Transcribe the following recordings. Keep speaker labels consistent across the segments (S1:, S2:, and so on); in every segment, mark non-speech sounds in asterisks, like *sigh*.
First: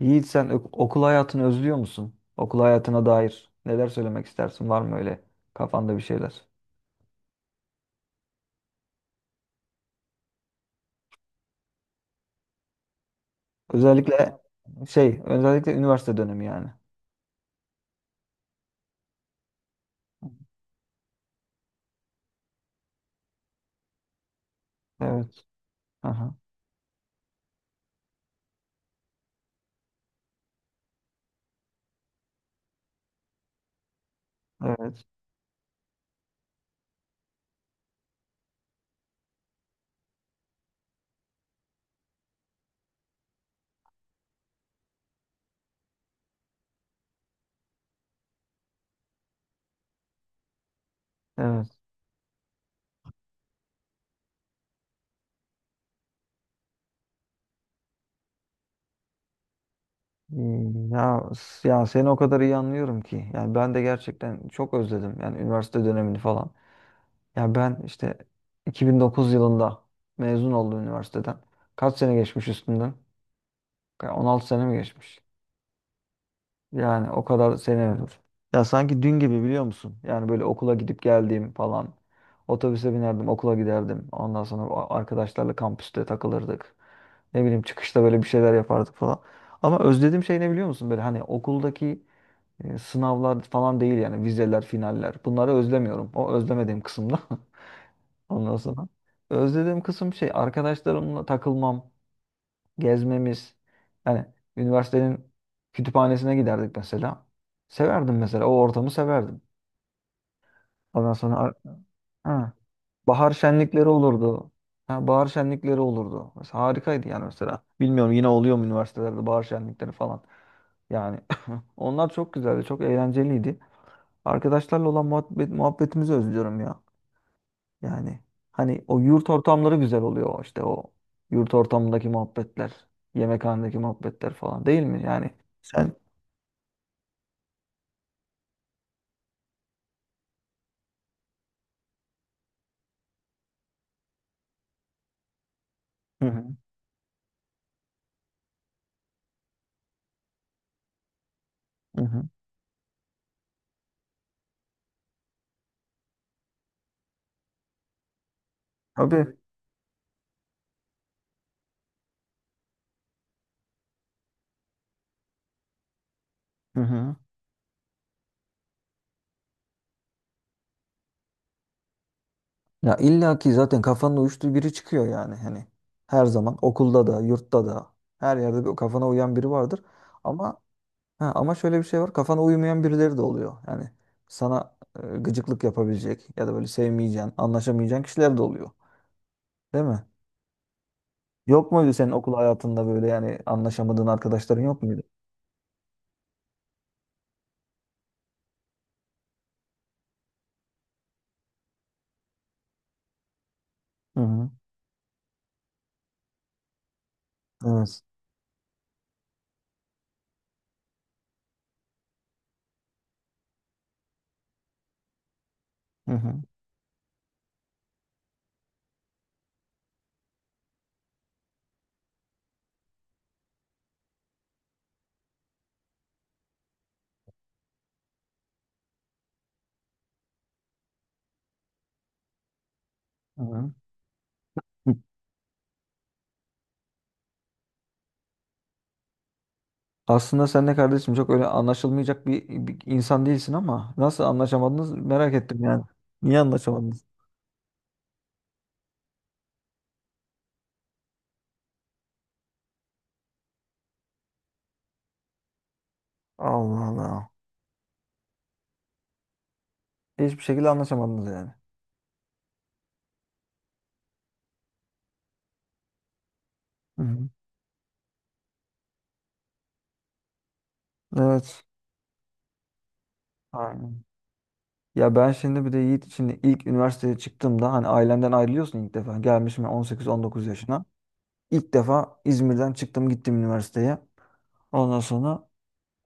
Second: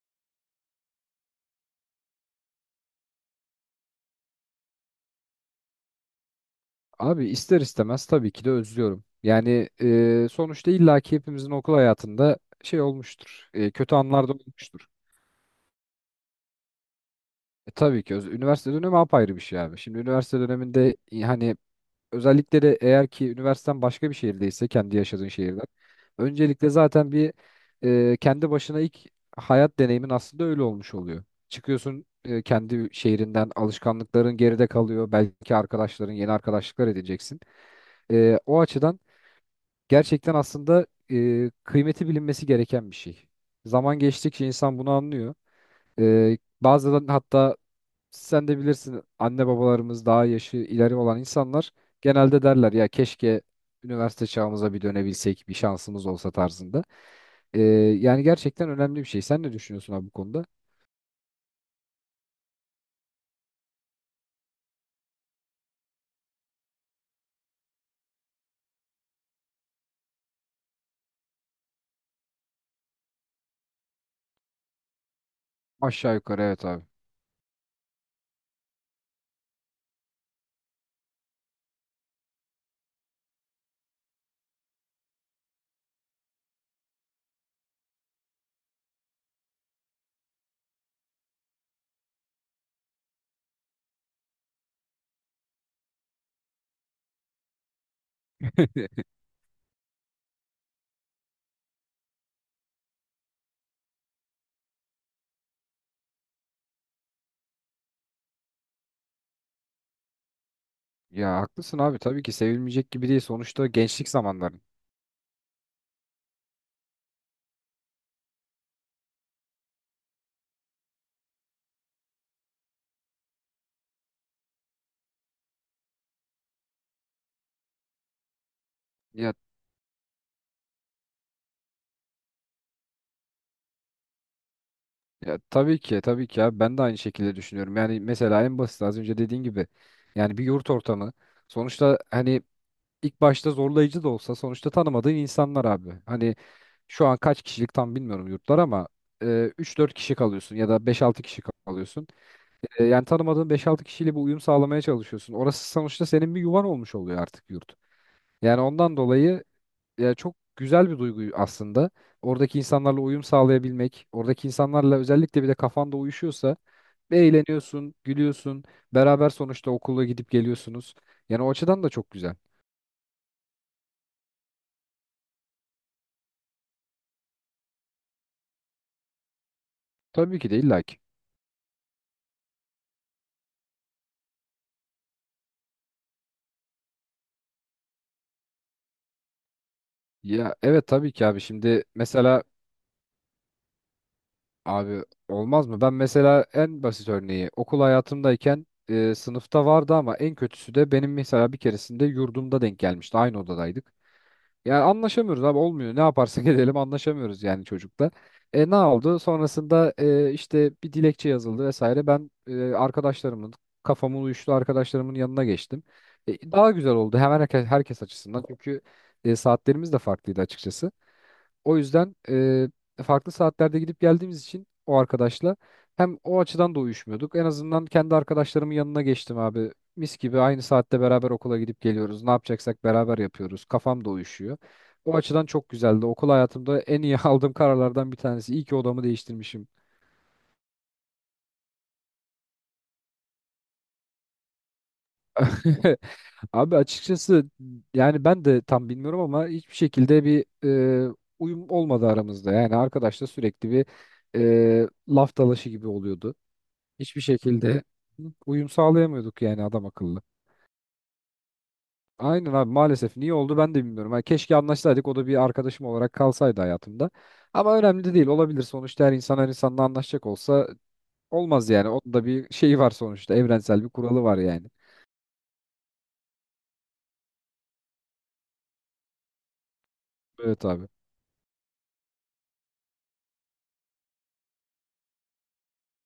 S1: Yiğit sen okul hayatını özlüyor musun? Okul hayatına dair neler söylemek istersin? Var mı öyle kafanda bir şeyler?
S2: Abi ister istemez tabii ki de özlüyorum. Yani sonuçta illaki hepimizin okul hayatında şey olmuştur. Kötü anlar da
S1: Özellikle
S2: olmuştur.
S1: özellikle üniversite dönemi yani.
S2: Tabii ki üniversite dönemi apayrı bir şey abi. Şimdi üniversite döneminde hani özellikle de eğer ki üniversiten başka bir şehirdeyse kendi yaşadığın
S1: Evet.
S2: şehirden.
S1: Aha.
S2: Öncelikle zaten kendi başına ilk hayat deneyimin aslında öyle olmuş oluyor. Çıkıyorsun kendi şehrinden alışkanlıkların geride
S1: Evet.
S2: kalıyor. Belki arkadaşların yeni arkadaşlıklar edeceksin. O açıdan gerçekten aslında kıymeti bilinmesi gereken bir şey. Zaman geçtikçe insan bunu anlıyor. Bazen hatta sen de bilirsin anne babalarımız daha yaşı ileri olan
S1: Evet.
S2: insanlar genelde derler ya keşke üniversite çağımıza bir dönebilsek bir şansımız olsa tarzında. Yani gerçekten önemli bir şey. Sen ne düşünüyorsun abi bu konuda?
S1: Ya, seni o kadar iyi anlıyorum ki. Yani ben de gerçekten çok özledim. Yani üniversite dönemini falan. Ya ben işte 2009 yılında mezun oldum üniversiteden. Kaç sene geçmiş üstünden? Ya 16 sene mi geçmiş?
S2: Aşağı yukarı evet abi.
S1: Yani o kadar sene olur. Ya sanki dün gibi biliyor musun? Yani böyle okula gidip geldiğim falan. Otobüse binerdim, okula giderdim. Ondan sonra o arkadaşlarla kampüste takılırdık. Ne bileyim çıkışta böyle bir şeyler yapardık falan. Ama özlediğim şey ne biliyor musun? Böyle hani okuldaki sınavlar falan değil yani, vizeler, finaller. Bunları özlemiyorum. O özlemediğim kısımda. *laughs* Ondan sonra.
S2: *laughs*
S1: Özlediğim kısım şey arkadaşlarımla takılmam, gezmemiz. Yani üniversitenin kütüphanesine giderdik mesela. Severdim mesela. O ortamı severdim. Ondan
S2: Ya
S1: sonra
S2: haklısın abi tabii ki
S1: ha,
S2: sevilmeyecek gibi değil
S1: bahar
S2: sonuçta
S1: şenlikleri
S2: gençlik
S1: olurdu.
S2: zamanların.
S1: Ha, bahar şenlikleri olurdu. Mesela harikaydı yani mesela. Bilmiyorum yine oluyor mu üniversitelerde bahar şenlikleri falan. Yani *laughs* onlar çok güzeldi. Çok eğlenceliydi. Arkadaşlarla olan muhabbet, muhabbetimizi özlüyorum ya. Yani hani o yurt
S2: Ya
S1: ortamları güzel oluyor, işte o yurt ortamındaki muhabbetler, yemekhanedeki muhabbetler falan değil mi? Yani
S2: Ya, tabii
S1: sen.
S2: ki tabii ki abi ben de aynı şekilde düşünüyorum. Yani mesela en basit az önce dediğin gibi yani bir yurt ortamı sonuçta hani ilk başta zorlayıcı da olsa sonuçta tanımadığın insanlar abi.
S1: Hı
S2: Hani
S1: hı,
S2: şu an kaç kişilik tam bilmiyorum yurtlar ama e, 3-4 kişi kalıyorsun ya da beş altı kişi
S1: hı
S2: kalıyorsun.
S1: hı.
S2: Yani tanımadığın beş altı kişiyle bir uyum sağlamaya çalışıyorsun. Orası sonuçta senin bir yuvan olmuş oluyor artık yurt. Yani ondan
S1: Tabii.
S2: dolayı ya çok güzel bir duygu aslında. Oradaki insanlarla uyum sağlayabilmek, oradaki insanlarla özellikle bir de kafanda uyuşuyorsa
S1: Hı hı.
S2: eğleniyorsun, gülüyorsun, beraber sonuçta okula gidip geliyorsunuz. Yani o açıdan da çok güzel.
S1: Ya illa ki zaten kafanın uyuştuğu biri çıkıyor yani, hani her zaman okulda da yurtta da her yerde bir kafana uyan biri vardır.
S2: Tabii ki de
S1: Ama
S2: illa ki.
S1: ha, ama şöyle bir şey var, kafana uymayan birileri de oluyor. Yani sana gıcıklık yapabilecek ya da böyle sevmeyeceğin, anlaşamayacağın kişiler de oluyor. Değil mi?
S2: Ya evet tabii ki abi
S1: Yok
S2: şimdi
S1: muydu senin okul
S2: mesela
S1: hayatında böyle, yani anlaşamadığın arkadaşların yok muydu?
S2: abi olmaz mı? Ben mesela en basit örneği okul hayatımdayken sınıfta vardı ama en kötüsü de benim mesela bir keresinde yurdumda denk gelmişti. Aynı odadaydık.
S1: Hı hı.
S2: Yani anlaşamıyoruz abi olmuyor. Ne yaparsak *laughs* edelim anlaşamıyoruz yani
S1: Evet.
S2: çocukla. Ne oldu? Sonrasında işte bir dilekçe yazıldı vesaire. Ben e, arkadaşlarımın kafamın uyuştu arkadaşlarımın yanına geçtim.
S1: Hı hı.
S2: Daha güzel oldu hemen herkes açısından. Çünkü saatlerimiz de farklıydı açıkçası. O yüzden farklı saatlerde gidip geldiğimiz için o arkadaşla hem o açıdan da uyuşmuyorduk. En azından kendi arkadaşlarımın yanına geçtim abi. Mis gibi aynı saatte beraber okula gidip geliyoruz. Ne yapacaksak beraber
S1: Hı
S2: yapıyoruz.
S1: hı.
S2: Kafam da uyuşuyor. O açıdan çok güzeldi. Okul hayatımda en iyi *laughs* aldığım kararlardan bir tanesi. İyi ki odamı değiştirmişim.
S1: Aslında sen de kardeşim çok öyle anlaşılmayacak bir, bir insan değilsin, ama nasıl anlaşamadınız merak ettim yani.
S2: *laughs*
S1: Niye
S2: Abi
S1: anlaşamadınız?
S2: açıkçası yani ben de tam bilmiyorum ama hiçbir şekilde bir e, uyum olmadı aramızda. Yani arkadaşla sürekli bir laf dalaşı gibi oluyordu.
S1: Allah
S2: Hiçbir
S1: Allah.
S2: şekilde uyum sağlayamıyorduk yani adam akıllı.
S1: Hiçbir şekilde anlaşamadınız yani.
S2: Aynen abi maalesef niye oldu ben de bilmiyorum. Hani keşke anlaşsaydık o da bir arkadaşım olarak kalsaydı
S1: Hı
S2: hayatımda.
S1: hı.
S2: Ama önemli de değil olabilir sonuçta her insan her insanla anlaşacak olsa
S1: Evet.
S2: olmaz yani. Onun da bir şeyi var sonuçta evrensel bir
S1: Aynen.
S2: kuralı var yani.
S1: Ya ben şimdi bir de Yiğit için, ilk üniversiteye çıktığımda hani ailenden ayrılıyorsun ilk defa. Gelmişim ben 18-19
S2: Evet
S1: yaşına.
S2: abi.
S1: İlk defa İzmir'den çıktım gittim üniversiteye. Ondan sonra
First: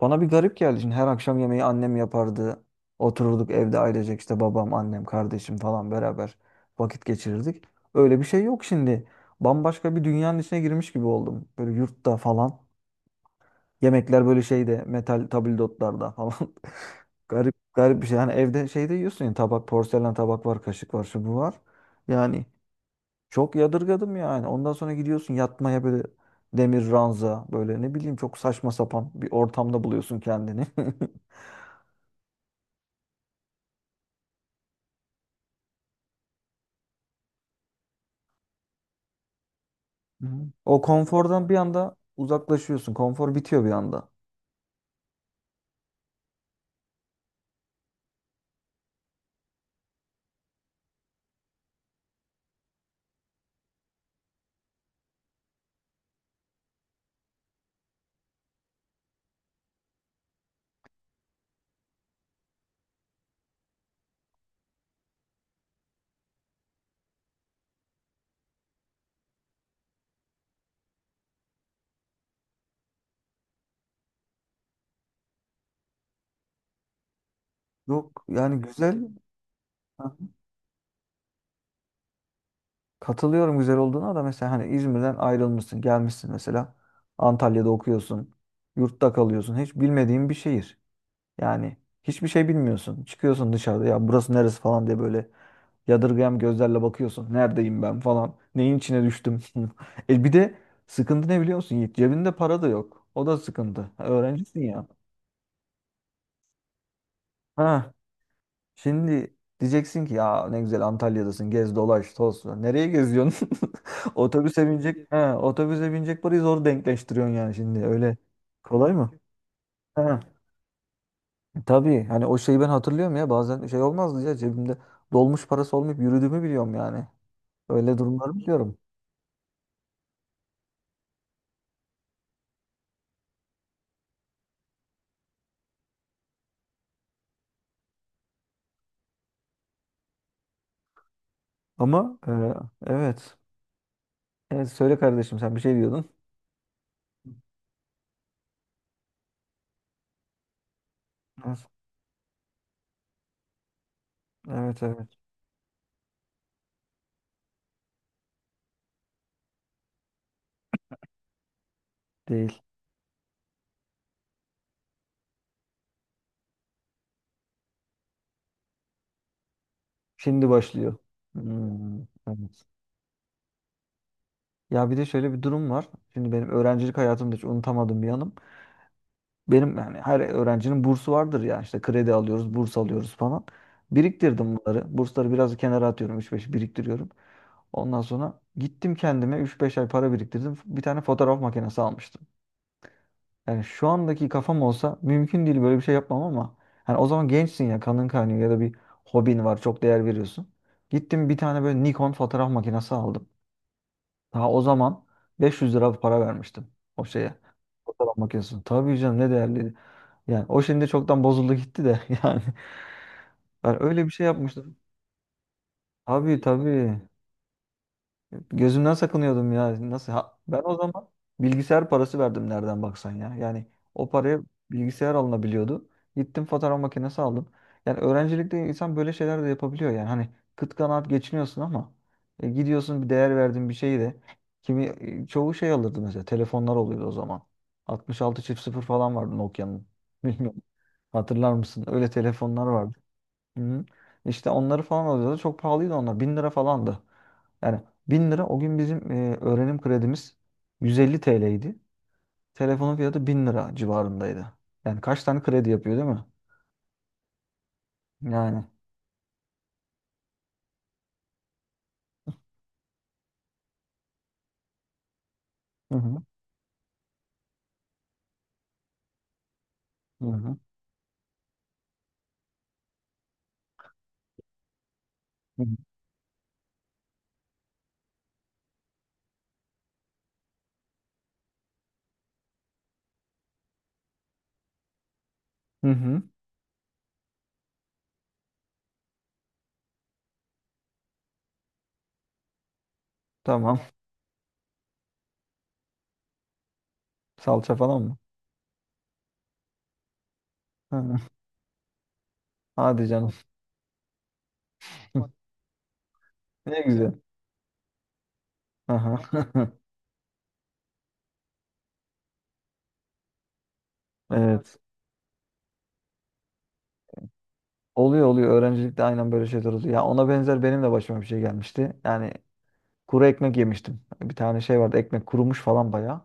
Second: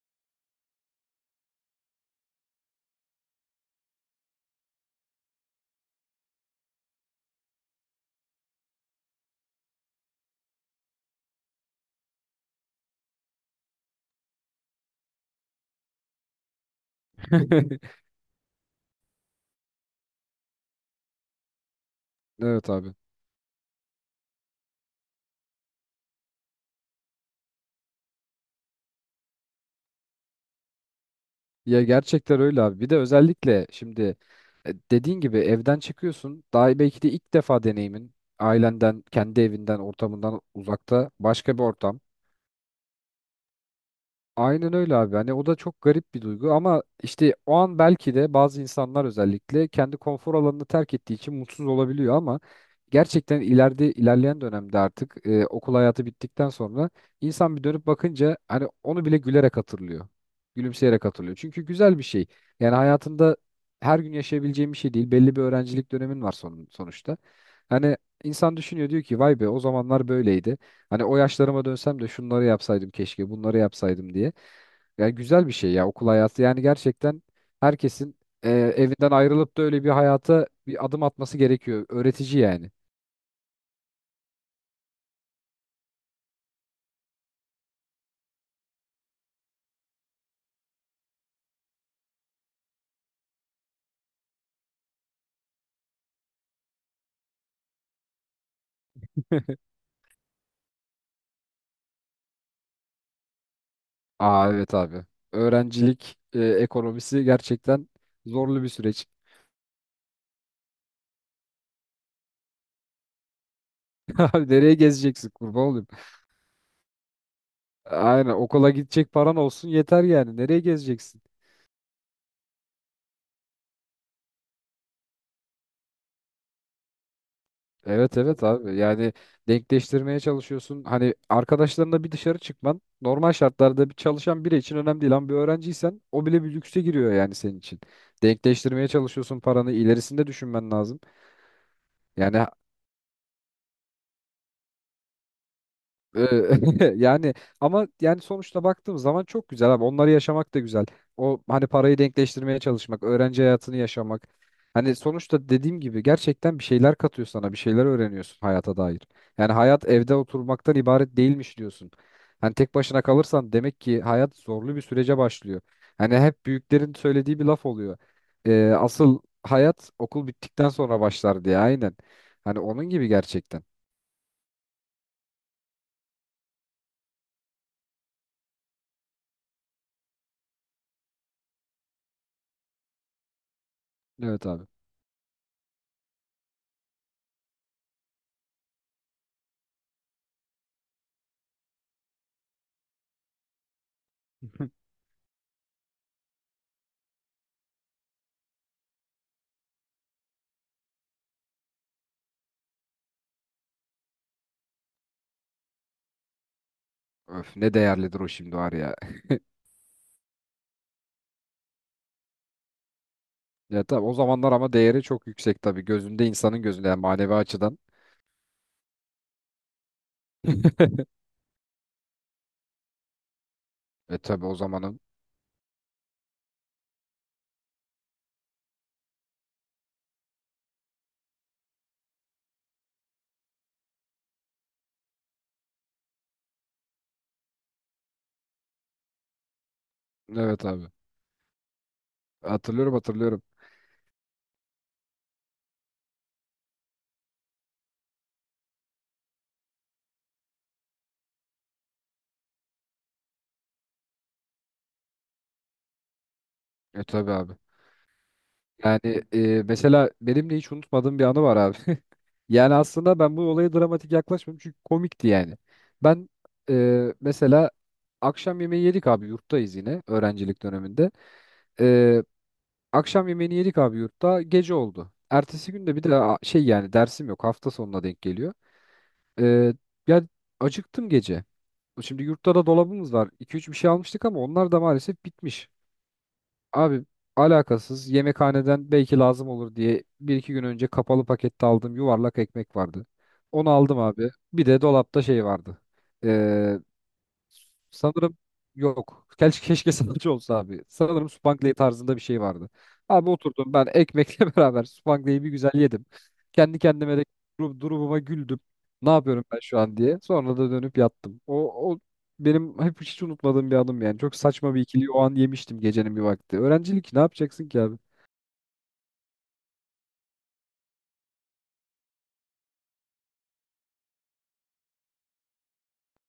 S1: bana bir garip geldi. Şimdi her akşam yemeği annem yapardı. Otururduk evde ailecek, işte babam, annem, kardeşim falan beraber vakit geçirirdik. Öyle bir şey yok şimdi. Bambaşka bir dünyanın içine girmiş gibi oldum. Böyle yurtta falan. Yemekler böyle şeyde, metal tabldotlarda falan. *laughs* Garip
S2: *laughs*
S1: garip bir şey. Yani evde şeyde yiyorsun ya, tabak, porselen tabak var, kaşık var, şu bu var. Yani
S2: Evet abi.
S1: çok yadırgadım yani. Ondan sonra gidiyorsun yatmaya, böyle demir ranza, böyle ne bileyim çok saçma sapan bir ortamda buluyorsun kendini. *laughs*
S2: Ya gerçekten öyle abi. Bir de özellikle şimdi dediğin gibi evden çıkıyorsun. Daha belki de ilk defa deneyimin ailenden, kendi evinden,
S1: Hı.
S2: ortamından
S1: O
S2: uzakta
S1: konfordan
S2: başka
S1: bir
S2: bir
S1: anda
S2: ortam.
S1: uzaklaşıyorsun. Konfor bitiyor bir anda.
S2: Aynen öyle abi. Hani o da çok garip bir duygu ama işte o an belki de bazı insanlar özellikle kendi konfor alanını terk ettiği için mutsuz olabiliyor ama gerçekten ileride ilerleyen dönemde artık okul hayatı bittikten sonra insan bir dönüp bakınca hani onu bile gülerek hatırlıyor. Gülümseyerek hatırlıyor. Çünkü güzel bir şey. Yani hayatında her gün yaşayabileceğim bir şey değil. Belli bir öğrencilik dönemin var sonuçta. Hani insan düşünüyor diyor ki vay be o zamanlar böyleydi. Hani o yaşlarıma dönsem de şunları yapsaydım keşke, bunları yapsaydım diye. Yani güzel bir şey ya okul hayatı. Yani gerçekten herkesin
S1: Yok yani güzel.
S2: evinden ayrılıp da öyle bir
S1: Aha.
S2: hayata bir adım atması gerekiyor. Öğretici yani.
S1: Katılıyorum güzel olduğuna da, mesela hani İzmir'den ayrılmışsın, gelmişsin mesela. Antalya'da okuyorsun. Yurtta kalıyorsun. Hiç bilmediğin bir şehir. Yani hiçbir şey bilmiyorsun. Çıkıyorsun dışarıda, ya burası neresi falan diye böyle yadırgayan gözlerle bakıyorsun. Neredeyim ben falan. Neyin içine düştüm.
S2: *laughs*
S1: *laughs* E bir de sıkıntı ne biliyor musun Yiğit? Cebinde para da yok. O da sıkıntı.
S2: Aa,
S1: Öğrencisin
S2: evet
S1: ya.
S2: abi. Öğrencilik ekonomisi gerçekten
S1: Ha.
S2: zorlu bir süreç.
S1: Şimdi diyeceksin ki ya ne güzel Antalya'dasın gez dolaş toz. Nereye geziyorsun? *laughs*
S2: *laughs* Abi
S1: Otobüse
S2: nereye
S1: binecek. He,
S2: gezeceksin kurban olayım?
S1: otobüse binecek parayı zor denkleştiriyorsun yani şimdi öyle.
S2: Aynen okula
S1: Kolay mı?
S2: gidecek paran olsun yeter
S1: He,
S2: yani. Nereye gezeceksin?
S1: tabii hani o şeyi ben hatırlıyorum ya, bazen şey olmazdı ya, cebimde dolmuş parası olmayıp yürüdüğümü biliyorum yani. Öyle
S2: Evet
S1: durumları
S2: evet abi
S1: biliyorum.
S2: yani denkleştirmeye çalışıyorsun. Hani arkadaşlarınla bir dışarı çıkman normal şartlarda bir çalışan biri için önemli değil ama bir öğrenciysen o bile bir lükse giriyor yani senin için. Denkleştirmeye çalışıyorsun paranı ilerisinde düşünmen lazım.
S1: Ama
S2: Yani
S1: evet. Evet söyle kardeşim, sen bir şey diyordun.
S2: Ee, *laughs* yani ama yani sonuçta baktığım zaman çok güzel abi. Onları yaşamak da güzel. O
S1: Evet,
S2: hani parayı denkleştirmeye çalışmak, öğrenci hayatını yaşamak.
S1: evet,
S2: Hani
S1: evet
S2: sonuçta dediğim gibi gerçekten bir şeyler katıyor sana, bir şeyler öğreniyorsun hayata dair. Yani hayat evde oturmaktan ibaret değilmiş diyorsun. Hani
S1: değil.
S2: tek başına kalırsan demek ki hayat zorlu bir sürece başlıyor. Hani hep büyüklerin söylediği bir laf oluyor. Asıl hayat okul
S1: Şimdi
S2: bittikten
S1: başlıyor.
S2: sonra başlar diye aynen.
S1: Hmm,
S2: Hani
S1: evet.
S2: onun gibi gerçekten.
S1: Ya bir de şöyle bir durum var. Şimdi benim öğrencilik hayatımda hiç unutamadığım bir yanım. Benim yani, her öğrencinin bursu vardır ya, işte kredi alıyoruz, burs alıyoruz falan.
S2: Evet
S1: Biriktirdim
S2: abi.
S1: bunları. Bursları biraz kenara atıyorum. Üç beş biriktiriyorum. Ondan sonra gittim kendime üç beş ay para biriktirdim. Bir tane fotoğraf makinesi almıştım. Yani şu andaki kafam olsa mümkün değil böyle bir şey yapmam, ama hani o zaman gençsin ya, kanın kaynıyor, ya da bir hobin var çok değer veriyorsun. Gittim bir tane böyle Nikon fotoğraf makinesi aldım. Daha o zaman 500 lira para vermiştim o şeye.
S2: Öf ne
S1: Fotoğraf
S2: değerlidir o şimdi
S1: makinesine.
S2: var ya.
S1: Tabii canım ne
S2: *laughs*
S1: değerliydi. Yani o şimdi çoktan bozuldu gitti de *laughs* yani. Ben
S2: Ya tabii
S1: öyle bir
S2: o
S1: şey
S2: zamanlar ama
S1: yapmıştım.
S2: değeri çok yüksek tabii. Gözünde
S1: Tabii
S2: insanın gözünde yani
S1: tabii.
S2: manevi açıdan.
S1: Gözümden sakınıyordum ya. Nasıl? Ha, ben o zaman bilgisayar parası verdim nereden baksan ya. Yani o paraya
S2: Tabii o zamanın.
S1: bilgisayar alınabiliyordu. Gittim fotoğraf makinesi aldım. Yani öğrencilikte insan böyle şeyler de yapabiliyor yani. Hani kıt kanaat geçiniyorsun ama gidiyorsun bir değer verdiğin bir şeyi de, kimi çoğu şey alırdı mesela. Telefonlar oluyordu o zaman. 66 çift sıfır falan vardı Nokia'nın. *laughs*
S2: Evet
S1: Bilmiyorum.
S2: abi.
S1: Hatırlar mısın? Öyle telefonlar
S2: Hatırlıyorum
S1: vardı.
S2: hatırlıyorum.
S1: Hı. İşte onları falan alıyordu. Çok pahalıydı onlar. Bin lira falandı. Yani 1000 lira o gün bizim öğrenim kredimiz 150 idi. Telefonun fiyatı 1000 lira civarındaydı. Yani kaç tane kredi yapıyor değil mi?
S2: Tabii abi.
S1: Yani.
S2: Yani mesela benim de hiç unutmadığım bir anı var abi. *laughs* Yani aslında ben bu olaya dramatik yaklaşmıyorum çünkü komikti yani.
S1: Hı hı.
S2: Ben mesela akşam yemeği yedik abi yurttayız yine
S1: Hı hı.
S2: öğrencilik döneminde. E, Akşam yemeğini yedik abi yurtta gece oldu.
S1: Hı
S2: Ertesi
S1: hı.
S2: gün de bir de şey yani dersim yok hafta sonuna denk geliyor. Ee, Ya acıktım gece. Şimdi yurtta da dolabımız var. iki üç bir şey almıştık ama onlar da maalesef bitmiş.
S1: Hı hı.
S2: Abi alakasız yemekhaneden belki lazım olur diye bir iki gün önce kapalı pakette aldığım yuvarlak ekmek vardı. Onu
S1: Tamam.
S2: aldım abi. Bir de dolapta şey vardı.
S1: *laughs* Salça falan mı?
S2: Sanırım yok. Keşke, keşke *laughs* sanatçı olsa abi.
S1: Hı hı.
S2: Sanırım Spangley tarzında bir şey vardı.
S1: Hadi
S2: Abi
S1: canım.
S2: oturdum ben ekmekle *laughs* beraber Spangley'i bir
S1: *laughs*
S2: güzel yedim. Kendi
S1: Ne güzel.
S2: kendime de durumuma güldüm. Ne
S1: Aha.
S2: yapıyorum
S1: *laughs*
S2: ben şu an diye. Sonra da dönüp yattım. O benim hep hiç unutmadığım bir anım yani. Çok saçma bir
S1: Evet.
S2: ikili o an yemiştim gecenin bir vakti. Öğrencilik ne yapacaksın ki abi?
S1: Oluyor oluyor. Öğrencilikte aynen böyle şeyler oluyor. Ya ona benzer benim de başıma bir şey gelmişti. Yani kuru ekmek yemiştim. Bir tane şey vardı. Ekmek kurumuş falan bayağı.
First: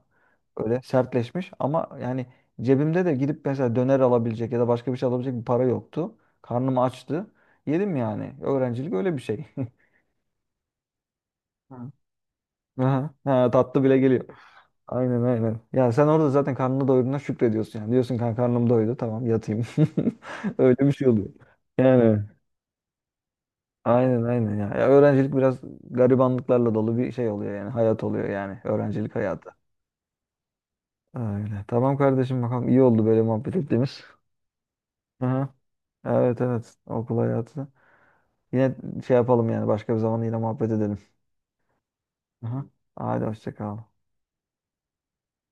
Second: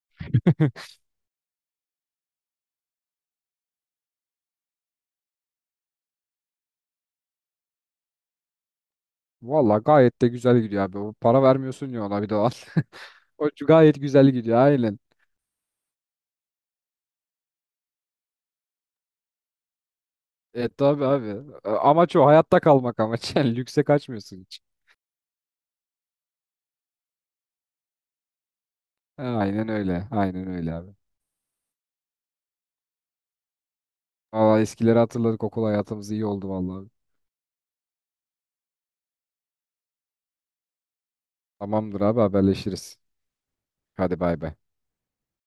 S1: Öyle
S2: *laughs*
S1: sertleşmiş, ama yani cebimde de gidip mesela döner alabilecek ya da başka bir şey alabilecek bir para yoktu. Karnım açtı. Yedim yani. Öğrencilik öyle bir şey. *laughs*
S2: Valla gayet de güzel gidiyor abi. O para vermiyorsun
S1: Ha.
S2: ya ona bir de o an. *laughs*
S1: Aha,
S2: O
S1: ha, tatlı bile
S2: gayet
S1: geliyor.
S2: güzel gidiyor aynen.
S1: Aynen aynen. Ya sen orada zaten karnını doyurduğuna şükrediyorsun yani. Diyorsun kanka karnım doydu tamam yatayım. *laughs*
S2: E
S1: Öyle bir
S2: tabi
S1: şey oluyor.
S2: abi. Amaç
S1: Yani
S2: o. Hayatta kalmak amaç. *laughs* Yani lükse
S1: aynen
S2: kaçmıyorsun
S1: aynen
S2: hiç.
S1: ya. Ya öğrencilik biraz garibanlıklarla dolu bir şey oluyor yani. Hayat oluyor yani. Öğrencilik hayatı.
S2: Aynen öyle. Aynen öyle abi.
S1: Öyle. Tamam kardeşim, bakalım iyi oldu böyle muhabbet ettiğimiz.
S2: Valla eskileri hatırladık.
S1: Aha.
S2: Okul hayatımız iyi
S1: Evet
S2: oldu
S1: evet,
S2: vallahi.
S1: okul hayatı. Yine şey yapalım yani, başka bir zaman yine muhabbet edelim.
S2: Tamamdır abi
S1: Aha.
S2: haberleşiriz.
S1: Hadi hoşça kal.
S2: Hadi bay bay.